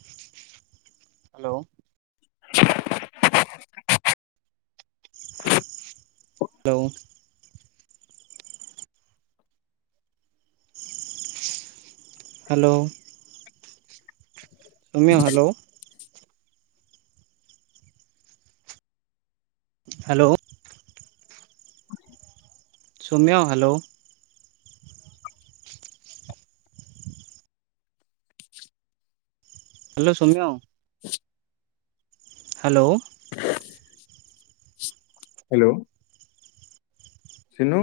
Hello. [unintelligible] Hello. Hello. Soumya hello. Hello. Soumya hello. Hello Soumya. Hello. Hello. Sinu.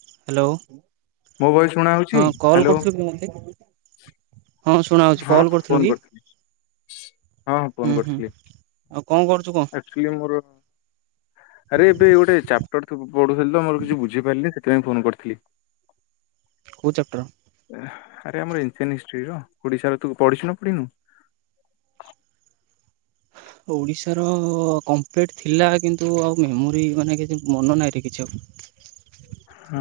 Hello. ମୋ voice ଶୁଣାହୋଉଛି? Hello. ମୁଁ ମତେ ହଁ ଫୋନ କି କରିଥିଲି ହଁ ହୁଁ ଫୋନ ହୁଁ କରିଥିଲି। ଆଉ କଣ କରୁଛୁ କଣ? ଆକଚୁଲି ମୋର ଆରେ ଏବେ ଗୋଟେ ଚାପ୍ଟର ତ ପଢୁଥିଲି ତ ମୋର କିଛି ବୁଝିପାରିଲିନି ସେଥିପାଇଁ ଫୋନ କରିଥିଲି। କୋଉ ଚାପ୍ଟର? ଆରେ ଆମର ଏନସିଆଣ୍ଟ ହିଷ୍ଟ୍ରି ର ଓଡିଶାରେ ତୁ ପଢ଼ିଚୁ ନା ପଢିନୁ? ଓଡ଼ିଶାର କମ୍ପ୍ଲିଟ୍ ଥିଲା କିନ୍ତୁ ଆଉ ମେମୋରି ମାନେ କିଛି ମନ ନାହିଁରେ କିଛି ଆଉ। ହଁ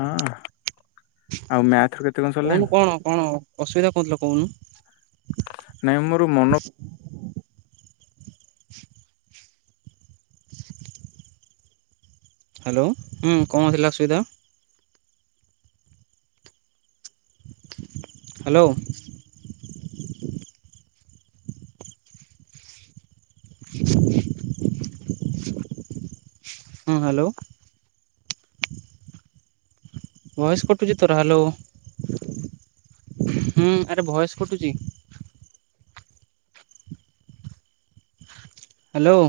ଆଉ ମ୍ୟାଥ ର କେତେ କଣ କହୁନୁ ସରିଲାଣି? କଣ କଣ? ଅସୁବିଧା କଣ ହୋଉଥିଲା କହୁନୁ। ନାଇଁ ମୋର ମନ ହ୍ୟାଲୋ ହୁଁ କଣ ଥିଲା ଅସୁବିଧା? ହ୍ୟାଲୋ। ହଁ ହ୍ୟାଲୋ। ଭଏସ କଟୁଛି ତୋର ହ୍ୟାଲୋ ହୁଁ ଆରେ ଭଏସ କଟୁଛି। ହ୍ୟାଲୋ।